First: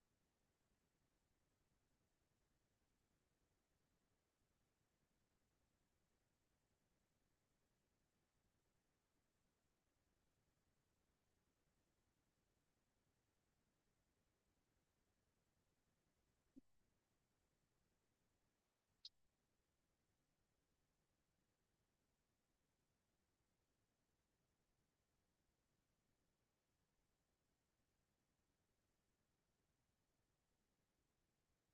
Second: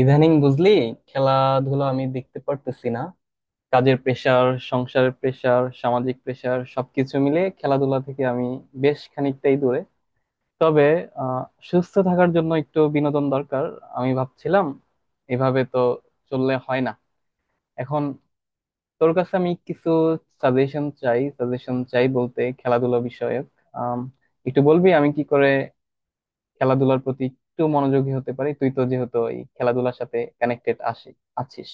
ইদানিং বুঝলি, খেলাধুলা আমি দেখতে পারতেছি না। কাজের প্রেসার, সংসারের প্রেসার, সামাজিক প্রেসার সবকিছু মিলে খেলাধুলা থেকে আমি বেশ খানিকটাই দূরে। তবে আহ সুস্থ থাকার জন্য একটু বিনোদন দরকার। আমি ভাবছিলাম এভাবে তো চললে হয় না। এখন তোর কাছে আমি কিছু সাজেশন চাই। সাজেশন চাই বলতে খেলাধুলা বিষয়ক। আম, একটু বলবি আমি কি করে খেলাধুলার প্রতি একটু মনোযোগী হতে পারি? তুই তো যেহেতু এই খেলাধুলার সাথে কানেক্টেড আসি আছিস।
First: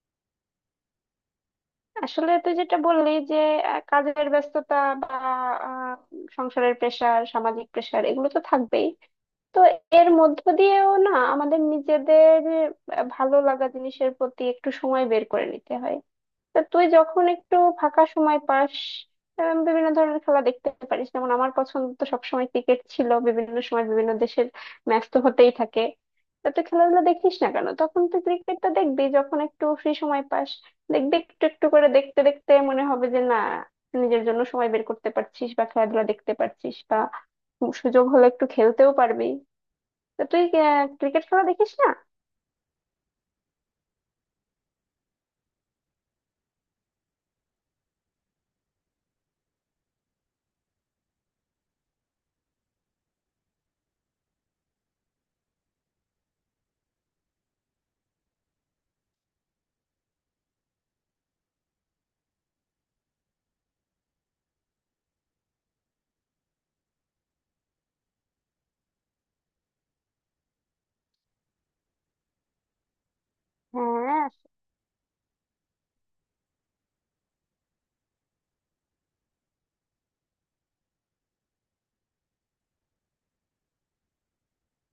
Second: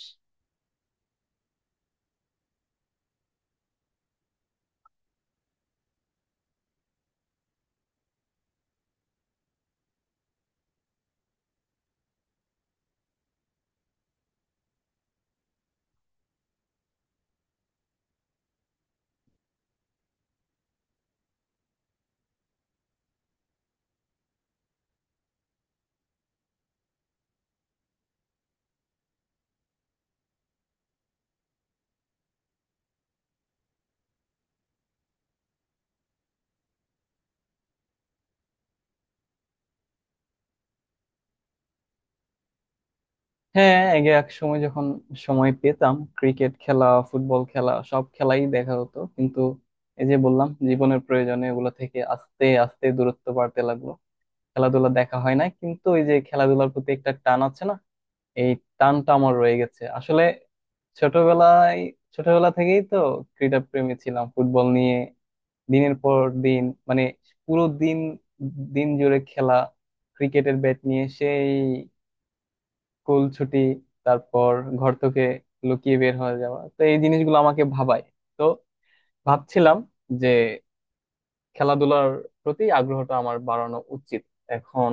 আসলে তুই যেটা বললি যে কাজের ব্যস্ততা বা আহ, সংসারের প্রেশার, সামাজিক প্রেশার এগুলো তো থাকবেই। তো এর মধ্য দিয়েও না আমাদের নিজেদের ভালো লাগা জিনিসের প্রতি একটু সময় বের করে নিতে হয়। তা তুই যখন একটু ফাঁকা সময় পাস, বিভিন্ন ধরনের খেলা দেখতে পারিস। যেমন আমার পছন্দ তো সবসময় ক্রিকেট ছিল, বিভিন্ন সময় বিভিন্ন দেশের ম্যাচ তো হতেই থাকে। তা তুই খেলাধুলা দেখিস না কেন? তখন তুই ক্রিকেটটা দেখবি, যখন একটু ফ্রি সময় পাস দেখবি, একটু একটু করে দেখতে দেখতে মনে হবে যে না, নিজের জন্য সময় বের করতে পারছিস বা খেলাধুলা দেখতে পারছিস, বা সুযোগ হলে একটু খেলতেও পারবি। তা তুই ক্রিকেট খেলা দেখিস না? হ্যাঁ, আগে এক সময় যখন সময় পেতাম, ক্রিকেট খেলা, ফুটবল খেলা সব খেলাই দেখা হতো। কিন্তু এই যে বললাম, জীবনের প্রয়োজনে এগুলো থেকে আস্তে আস্তে দূরত্ব বাড়তে লাগলো। খেলাধুলা দেখা হয় না, কিন্তু ওই যে খেলাধুলার প্রতি একটা টান আছে না, এই টানটা আমার রয়ে গেছে আসলে। ছোটবেলায়, ছোটবেলা থেকেই তো ক্রীড়া প্রেমী ছিলাম। ফুটবল নিয়ে দিনের পর দিন, মানে পুরো দিন দিন জুড়ে খেলা, ক্রিকেটের ব্যাট নিয়ে সেই স্কুল ছুটি, হ্যাঁ, তারপর ঘর থেকে লুকিয়ে বের হয়ে যাওয়া — তো এই জিনিসগুলো আমাকে ভাবায়। তো ভাবছিলাম যে খেলাধুলার প্রতি আগ্রহটা আমার বাড়ানো উচিত। এখন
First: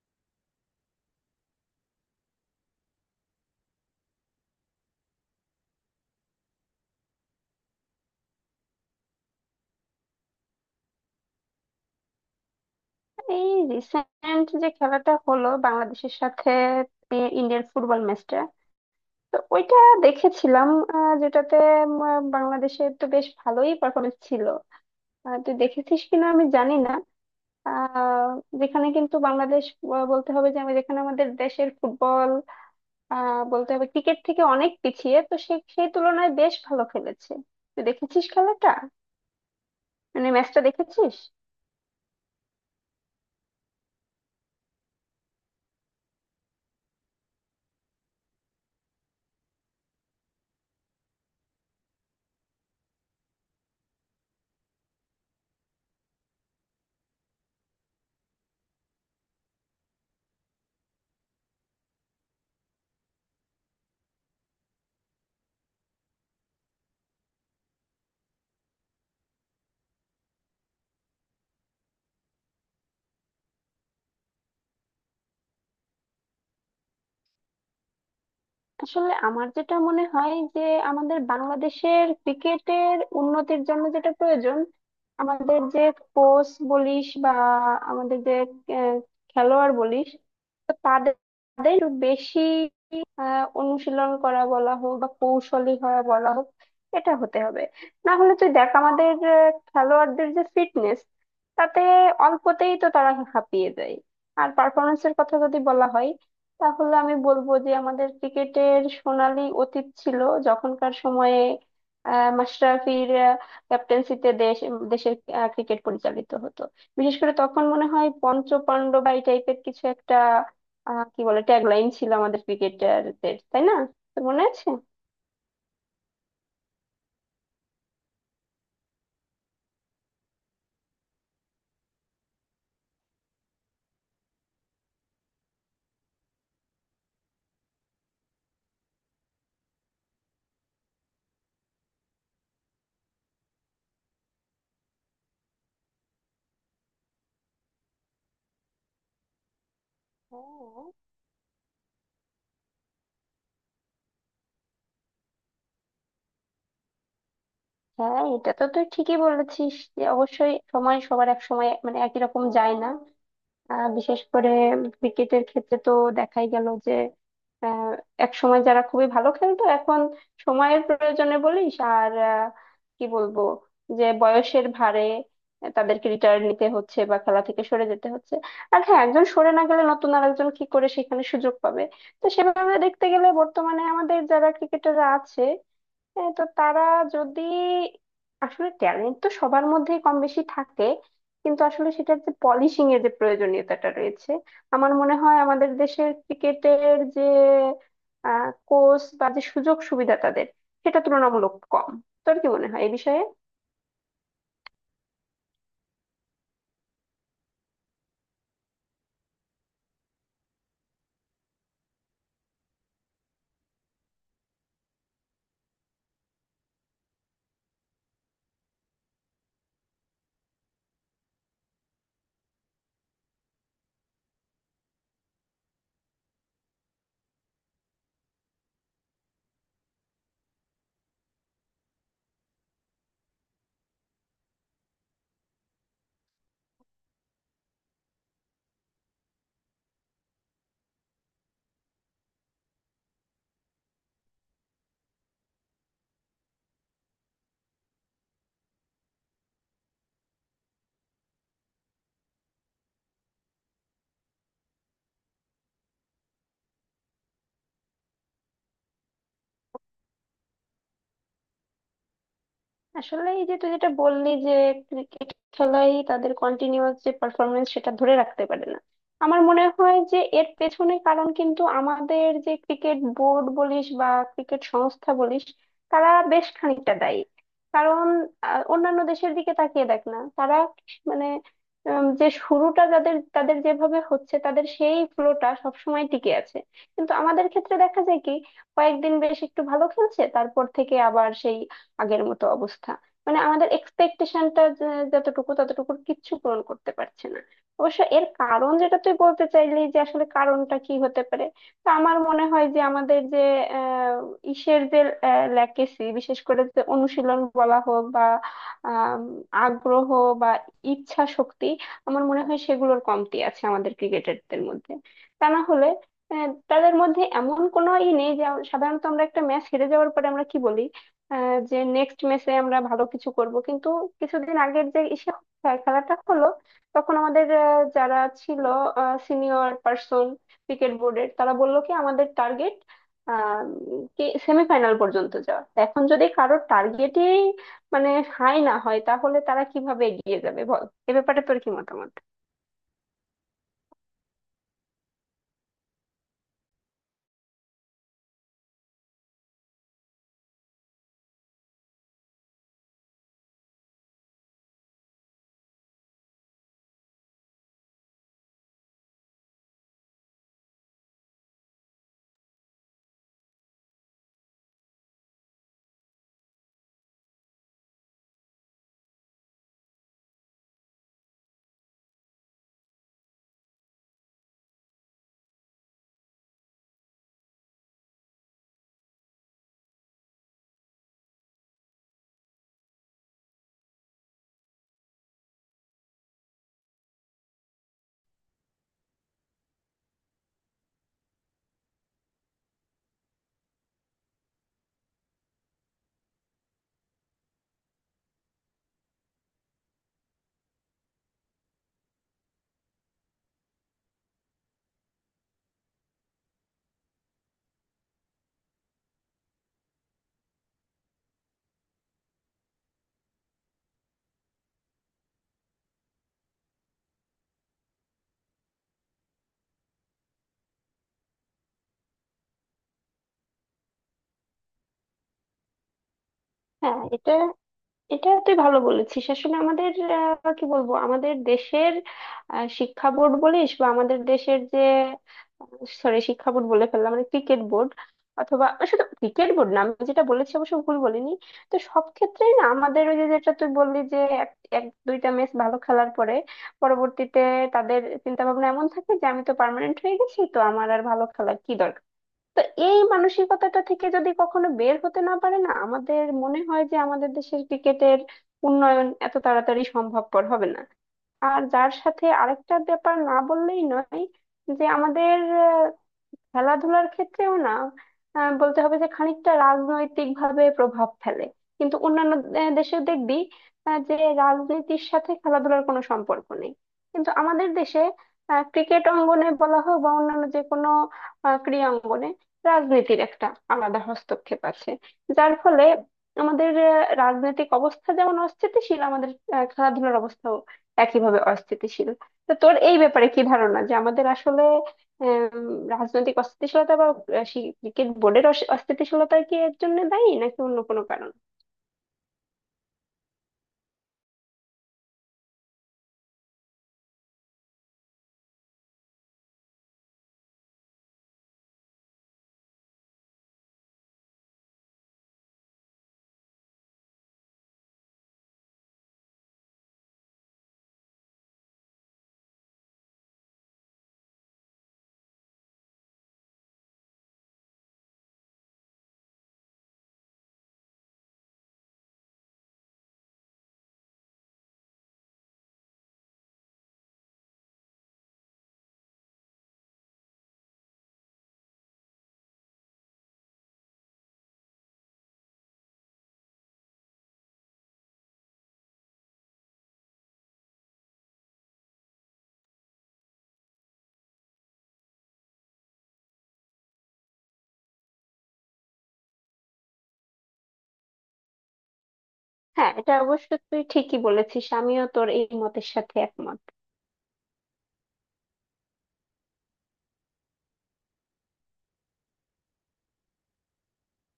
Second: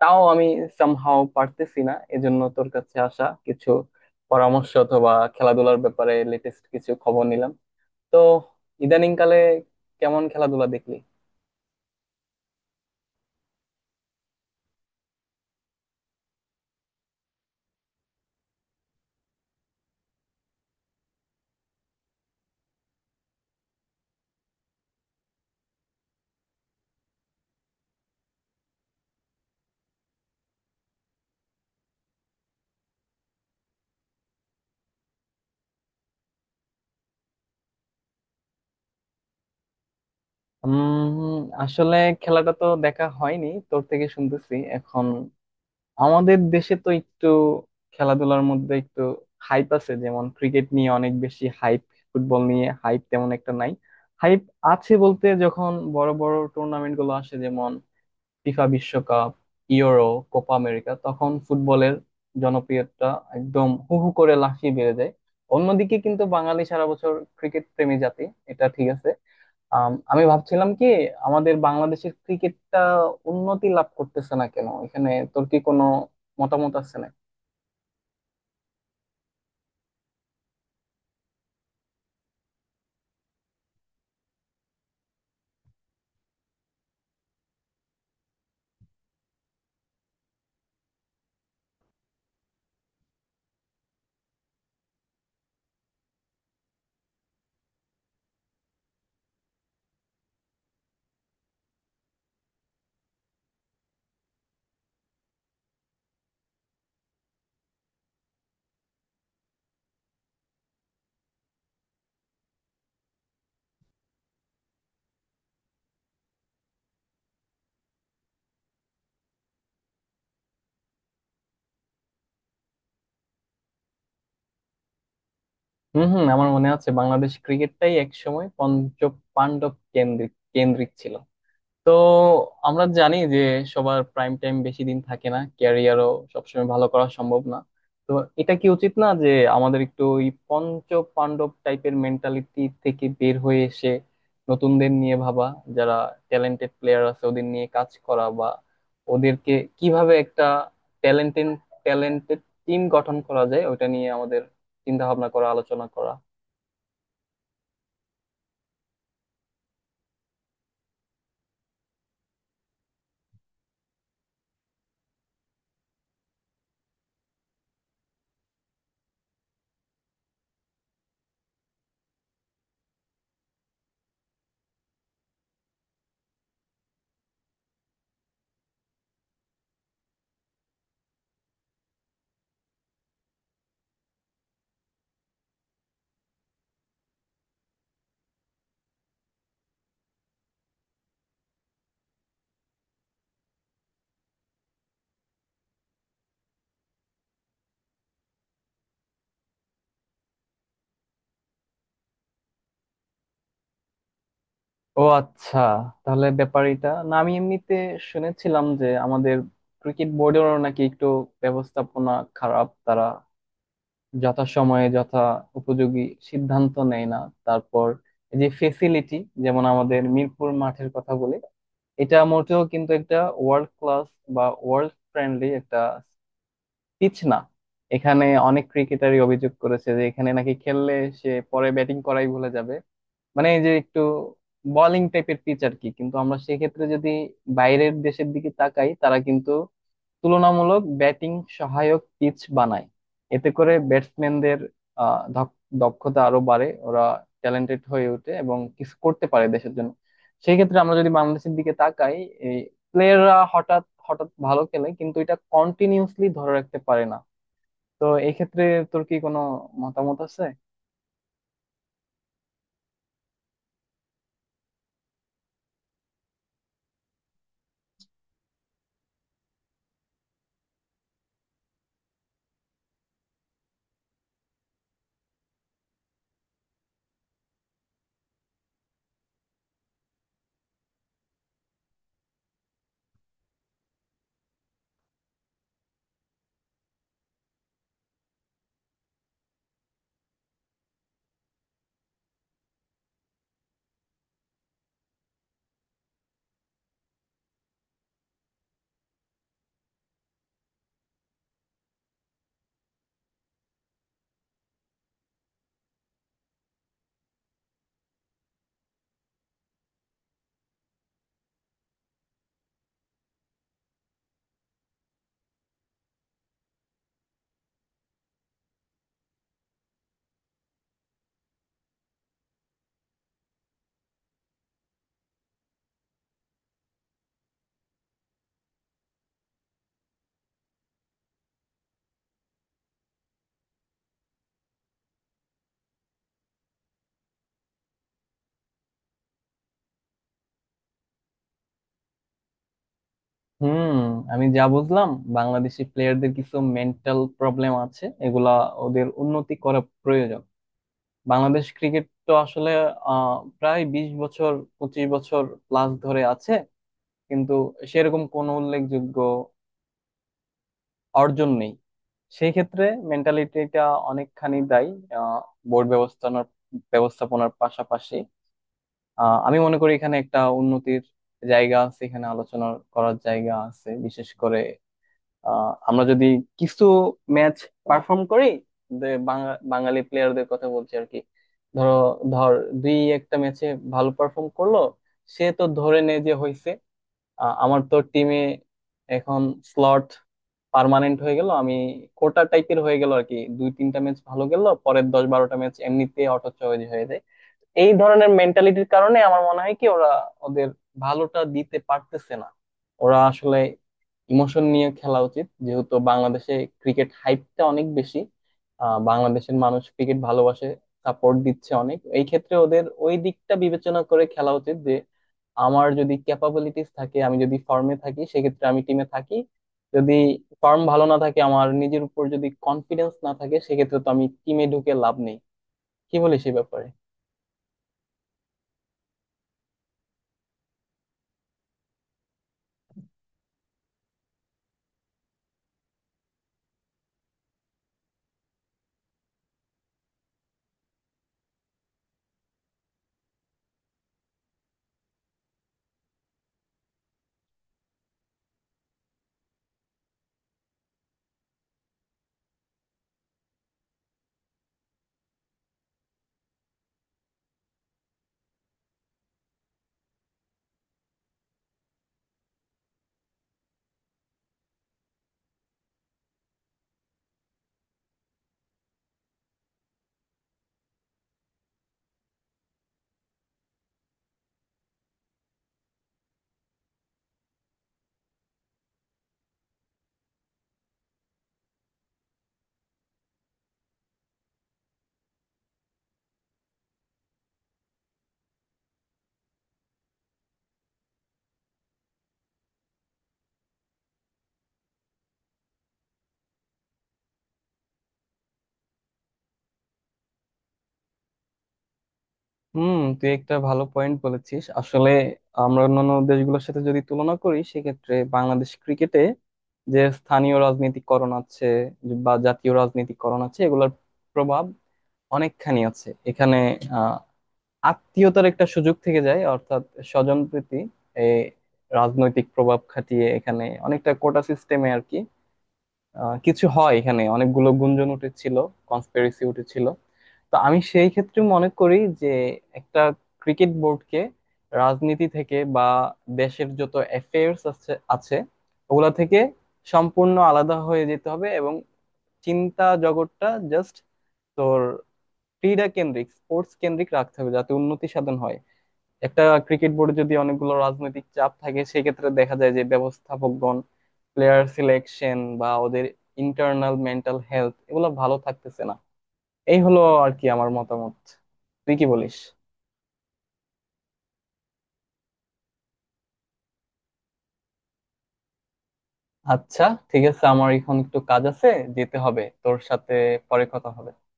তাও আমি সামহাও পারতেছি না, এজন্য তোর কাছে আসা। কিছু পরামর্শ অথবা খেলাধুলার ব্যাপারে লেটেস্ট কিছু খবর নিলাম। তো ইদানিং কালে কেমন খেলাধুলা দেখলি? এই রিসেন্ট যে খেলাটা হলো বাংলাদেশের সাথে ইন্ডিয়ার ফুটবল ম্যাচটা, তো ওইটা দেখেছিলাম, যেটাতে বাংলাদেশের তো বেশ ভালোই পারফরমেন্স ছিল। তুই দেখেছিস কিনা আমি জানি না। আহ, যেখানে কিন্তু বাংলাদেশ, বলতে হবে যে, আমি যেখানে আমাদের দেশের ফুটবল বলতে হবে ক্রিকেট থেকে অনেক পিছিয়ে, তো সেই তুলনায় বেশ ভালো খেলেছে। তুই দেখেছিস খেলাটা, মানে ম্যাচটা দেখেছিস? উম আসলে খেলাটা তো দেখা হয়নি, তোর থেকে শুনতেছি এখন। আমাদের দেশে তো একটু খেলাধুলার মধ্যে একটু হাইপ আছে, যেমন ক্রিকেট নিয়ে অনেক বেশি হাইপ, ফুটবল নিয়ে হাইপ তেমন একটা নাই। হাইপ আছে বলতে, যখন বড় বড় টুর্নামেন্ট গুলো আসে যেমন ফিফা বিশ্বকাপ, ইউরো, কোপা আমেরিকা, তখন ফুটবলের জনপ্রিয়তা একদম হু হু করে লাফিয়ে বেড়ে যায়। অন্যদিকে কিন্তু বাঙালি সারা বছর ক্রিকেট প্রেমী জাতি, এটা ঠিক আছে। আমি ভাবছিলাম কি, আমাদের বাংলাদেশের ক্রিকেটটা উন্নতি লাভ করতেছে না কেন? এখানে তোর কি কোনো মতামত আছে না? আসলে আমার যেটা মনে হয় যে, আমাদের বাংলাদেশের ক্রিকেটের উন্নতির জন্য যেটা প্রয়োজন, আমাদের যে কোচ বলিস বা আমাদের যে আহ, খেলোয়াড় বলিস, তো তাদের তাদের একটু বেশি অনুশীলন করা বলা হোক বা কৌশলী হওয়া বলা হোক, এটা হতে হবে। না হলে তুই দেখ, আমাদের খেলোয়াড়দের যে ফিটনেস, তাতে অল্পতেই তো তারা হাঁপিয়ে যায়। আর পারফরমেন্সের কথা যদি বলা হয়, তাহলে আমি বলবো যে আমাদের ক্রিকেটের সোনালী অতীত ছিল, যখনকার সময়ে মাশরাফির ক্যাপ্টেন্সিতে দেশের ক্রিকেট পরিচালিত হতো। বিশেষ করে তখন মনে হয় পঞ্চ পাণ্ডব বা এই টাইপের কিছু একটা কি বলে ট্যাগলাইন ছিল আমাদের ক্রিকেটারদের, তাই না? তোর মনে আছে? হুম হুম, আমার মনে আছে বাংলাদেশ ক্রিকেটটাই একসময় পঞ্চ পাণ্ডব কেন্দ্রিক কেন্দ্রিক ছিল। তো আমরা জানি যে সবার প্রাইম টাইম বেশি দিন থাকে না, ক্যারিয়ারও সবসময় ভালো করা সম্ভব না। তো এটা কি উচিত না যে আমাদের একটু ওই পঞ্চ পাণ্ডব টাইপের মেন্টালিটি থেকে বের হয়ে এসে নতুনদের নিয়ে ভাবা? যারা ট্যালেন্টেড প্লেয়ার আছে ওদের নিয়ে কাজ করা, বা ওদেরকে কিভাবে একটা হ্যাঁ। ট্যালেন্টেড ট্যালেন্টেড টিম গঠন করা যায় ওটা নিয়ে আমাদের চিন্তা ভাবনা করা, আলোচনা করা। হ্যাঁ, এটা তো তুই ঠিকই বলেছিস যে, অবশ্যই সময় সবার এক সময় মানে একই রকম যায় না। বিশেষ করে ক্রিকেটের ক্ষেত্রে তো দেখাই গেল যে, আহ, এক সময় যারা খুবই ভালো খেলতো, এখন সময়ের প্রয়োজনে বলিস আর কি বলবো, যে বয়সের ভারে তাদেরকে রিটায়ার নিতে হচ্ছে বা খেলা থেকে সরে যেতে হচ্ছে। আর হ্যাঁ, একজন সরে না গেলে নতুন আর একজন কি করে সেখানে সুযোগ পাবে? তো সেভাবে দেখতে গেলে, বর্তমানে আমাদের যারা ক্রিকেটাররা আছে, হ্যাঁ, তো তারা যদি, আসলে ট্যালেন্ট তো সবার মধ্যেই কম বেশি থাকে, কিন্তু আসলে সেটার যে পলিশিং এর যে প্রয়োজনীয়তাটা রয়েছে, আমার মনে হয় আমাদের দেশের ক্রিকেটের যে কোচ বা যে সুযোগ সুবিধা তাদের, সেটা তুলনামূলক কম। তোর কি মনে হয় এই বিষয়ে? ও আচ্ছা, তাহলে ব্যাপারটা, না আমি এমনিতে শুনেছিলাম যে আমাদের ক্রিকেট বোর্ডেরও নাকি একটু ব্যবস্থাপনা খারাপ, তারা যথা সময়ে যথা উপযোগী সিদ্ধান্ত নেয় না। তারপর এই যে ফেসিলিটি, যেমন আমাদের মিরপুর মাঠের কথা বলি, এটা মোটেও কিন্তু একটা ওয়ার্ল্ড ক্লাস বা ওয়ার্ল্ড ফ্রেন্ডলি একটা পিচ না। এখানে অনেক ক্রিকেটারই অভিযোগ করেছে যে এখানে নাকি খেললে সে পরে ব্যাটিং করাই ভুলে যাবে। মানে এই যে একটু বোলিং টাইপের পিচ আর কি। কিন্তু আমরা সেক্ষেত্রে যদি বাইরের দেশের দিকে তাকাই, তারা কিন্তু তুলনামূলক ব্যাটিং সহায়ক পিচ বানায়। এতে করে ব্যাটসম্যানদের দক্ষতা আরো বাড়ে, ওরা ট্যালেন্টেড হয়ে ওঠে এবং কিছু করতে পারে দেশের জন্য। সেই ক্ষেত্রে আমরা যদি বাংলাদেশের দিকে তাকাই, প্লেয়াররা হঠাৎ হঠাৎ ভালো খেলে, কিন্তু এটা কন্টিনিউসলি ধরে রাখতে পারে না। তো এই ক্ষেত্রে তোর কি কোনো মতামত আছে? আসলে এই যে তুই যেটা বললি যে ক্রিকেট খেলাই তাদের কন্টিনিউয়াস যে পারফরমেন্স সেটা ধরে রাখতে পারে না, আমার মনে হয় যে এর পেছনে কারণ কিন্তু আমাদের যে ক্রিকেট বোর্ড বলিস বা ক্রিকেট সংস্থা বলিস, তারা বেশ খানিকটা দায়ী। কারণ অন্যান্য দেশের দিকে তাকিয়ে দেখ না, তারা মানে, যে শুরুটা যাদের তাদের যেভাবে হচ্ছে, তাদের সেই ফ্লোটা সবসময় টিকে আছে। কিন্তু আমাদের ক্ষেত্রে দেখা যায় কি, কয়েকদিন বেশ একটু ভালো খেলছে, তারপর থেকে আবার সেই আগের মতো অবস্থা। মানে আমাদের এক্সপেকটেশনটা যতটুকু, ততটুকুর কিচ্ছু পূরণ করতে পারছে না। অবশ্য এর কারণ যেটা তুই বলতে চাইলি, যে আসলে কারণটা কি হতে পারে, তো আমার মনে হয় যে আমাদের যে আহ ইসের যে ল্যাকেসি, বিশেষ করে যে অনুশীলন বলা হোক বা আম, আগ্রহ বা ইচ্ছা শক্তি, আমার মনে হয় সেগুলোর কমতি আছে আমাদের ক্রিকেটারদের মধ্যে। তা না হলে তাদের মধ্যে এমন কোনো ই নেই যে, সাধারণত আমরা একটা ম্যাচ হেরে যাওয়ার পরে আমরা কি বলি? যে নেক্সট ম্যাচে আমরা ভালো কিছু করব, কিন্তু কিছুদিন আগের যে খেলাটা হলো, তখন আমাদের যারা ছিল সিনিয়র পার্সন ক্রিকেট বোর্ডের, তারা বললো কি আমাদের টার্গেট কি, সেমিফাইনাল পর্যন্ত যাওয়া। এখন যদি কারোর টার্গেটই মানে হাই না হয়, তাহলে তারা কিভাবে এগিয়ে যাবে বল? এ ব্যাপারে তোর কি মতামত? হুম, আমি যা বুঝলাম, বাংলাদেশি প্লেয়ারদের কিছু মেন্টাল প্রবলেম আছে, এগুলা ওদের উন্নতি করা প্রয়োজন। বাংলাদেশ ক্রিকেট তো আসলে প্রায় 20 বছর, 25 বছর প্লাস ধরে আছে, কিন্তু সেরকম কোনো উল্লেখযোগ্য অর্জন নেই। সেই ক্ষেত্রে মেন্টালিটিটা অনেকখানি দায়ী। আহ বোর্ড ব্যবস্থাপনার ব্যবস্থাপনার পাশাপাশি আমি মনে করি এখানে একটা উন্নতির জায়গা আছে, এখানে আলোচনা করার জায়গা আছে। বিশেষ করে আমরা যদি কিছু ম্যাচ পারফর্ম করি, বাঙালি প্লেয়ারদের কথা বলছি আর কি। ধরো ধর, দুই একটা ম্যাচে ভালো পারফর্ম করলো, সে তো ধরে নে যে হয়েছে। আমার তো টিমে এখন স্লট পার্মানেন্ট হয়ে গেল, আমি কোটা টাইপের হয়ে গেল আর কি। দুই তিনটা ম্যাচ ভালো গেল, পরের দশ বারোটা ম্যাচ এমনিতে অটো চয়েজ হয়ে যায়। এই ধরনের মেন্টালিটির কারণে আমার মনে হয় কি, ওরা ওদের ভালোটা দিতে পারতেছে না। ওরা আসলে ইমোশন নিয়ে খেলা উচিত, যেহেতু বাংলাদেশে ক্রিকেট হাইপটা অনেক বেশি। বাংলাদেশের মানুষ ক্রিকেট ভালোবাসে, সাপোর্ট দিচ্ছে অনেক। এই ক্ষেত্রে ওদের ওই দিকটা বিবেচনা করে খেলা উচিত যে আমার যদি ক্যাপাবিলিটিস থাকে, আমি যদি ফর্মে থাকি, সেক্ষেত্রে আমি টিমে থাকি। যদি ফর্ম ভালো না থাকে, আমার নিজের উপর যদি কনফিডেন্স না থাকে, সেক্ষেত্রে তো আমি টিমে ঢুকে লাভ নেই। কি বলিস এই ব্যাপারে? হ্যাঁ, এটা এটা তুই ভালো বলেছিস। আসলে আমাদের কি বলবো, আমাদের দেশের শিক্ষা বোর্ড বলিস বা আমাদের দেশের যে, সরি শিক্ষা বোর্ড বলে ফেললাম, মানে ক্রিকেট বোর্ড। অথবা শুধু ক্রিকেট বোর্ড না, আমি যেটা বলেছি অবশ্য ভুল বলিনি। তো সব ক্ষেত্রেই না আমাদের ওই যে, যেটা তুই বললি যে এক এক দুইটা ম্যাচ ভালো খেলার পরে পরবর্তীতে তাদের চিন্তা ভাবনা এমন থাকে যে, আমি তো পার্মানেন্ট হয়ে গেছি, তো আমার আর ভালো খেলার কি দরকার। তো এই মানসিকতাটা থেকে যদি কখনো বের হতে না পারে, না আমাদের মনে হয় যে আমাদের দেশের ক্রিকেটের উন্নয়ন এত তাড়াতাড়ি সম্ভবপর হবে না। আর যার সাথে আরেকটা ব্যাপার না বললেই নয়, যে আমাদের খেলাধুলার ক্ষেত্রেও না, বলতে হবে যে খানিকটা রাজনৈতিক ভাবে প্রভাব ফেলে। কিন্তু অন্যান্য দেশে দেখবি, যে রাজনীতির সাথে খেলাধুলার কোনো সম্পর্ক নেই। কিন্তু আমাদের দেশে ক্রিকেট অঙ্গনে বলা হোক বা অন্যান্য যে কোনো ক্রীড়া অঙ্গনে রাজনীতির একটা আলাদা হস্তক্ষেপ আছে। যার ফলে আমাদের রাজনৈতিক অবস্থা যেমন অস্থিতিশীল, আমাদের খেলাধুলার অবস্থাও একইভাবে অস্থিতিশীল। তো তোর এই ব্যাপারে কি ধারণা, যে আমাদের আসলে আম, রাজনৈতিক অস্থিতিশীলতা বা ক্রিকেট বোর্ডের অস্থিতিশীলতা কি এর জন্য দায়ী, নাকি অন্য কোনো কারণ? হুম, তুই একটা ভালো পয়েন্ট বলেছিস। আসলে আমরা অন্যান্য দেশগুলোর সাথে যদি তুলনা করি, সেক্ষেত্রে বাংলাদেশ ক্রিকেটে যে স্থানীয় রাজনীতিকরণ আছে বা জাতীয় রাজনীতিকরণ আছে, এগুলোর প্রভাব অনেকখানি আছে এখানে। আহ আত্মীয়তার একটা সুযোগ থেকে যায়, অর্থাৎ স্বজন প্রীতি। এই রাজনৈতিক প্রভাব খাটিয়ে এখানে অনেকটা কোটা সিস্টেমে আর কি কিছু হয়। এখানে অনেকগুলো গুঞ্জন উঠেছিল, কনস্পিরেসি উঠেছিল। তো আমি সেই ক্ষেত্রে মনে করি যে একটা ক্রিকেট বোর্ডকে রাজনীতি থেকে বা দেশের যত অ্যাফেয়ার্স আছে আছে ওগুলা থেকে সম্পূর্ণ আলাদা হয়ে যেতে হবে, এবং চিন্তা জগৎটা জাস্ট তোর ক্রীড়া কেন্দ্রিক, স্পোর্টস কেন্দ্রিক রাখতে হবে যাতে উন্নতি সাধন হয়। একটা ক্রিকেট বোর্ডে যদি অনেকগুলো রাজনৈতিক চাপ থাকে, সেক্ষেত্রে দেখা যায় যে ব্যবস্থাপকগণ প্লেয়ার সিলেকশন বা ওদের ইন্টারনাল মেন্টাল হেলথ, এগুলো ভালো থাকতেছে না। এই হলো আর কি আমার মতামত। তুই কি বলিস? হ্যাঁ, এটা অবশ্য তুই ঠিকই বলেছিস, আমিও তোর এই মতের সাথে একমত। আচ্ছা, ঠিক আছে, আমার এখন একটু কাজ আছে, যেতে হবে। তোর সাথে পরে কথা হবে।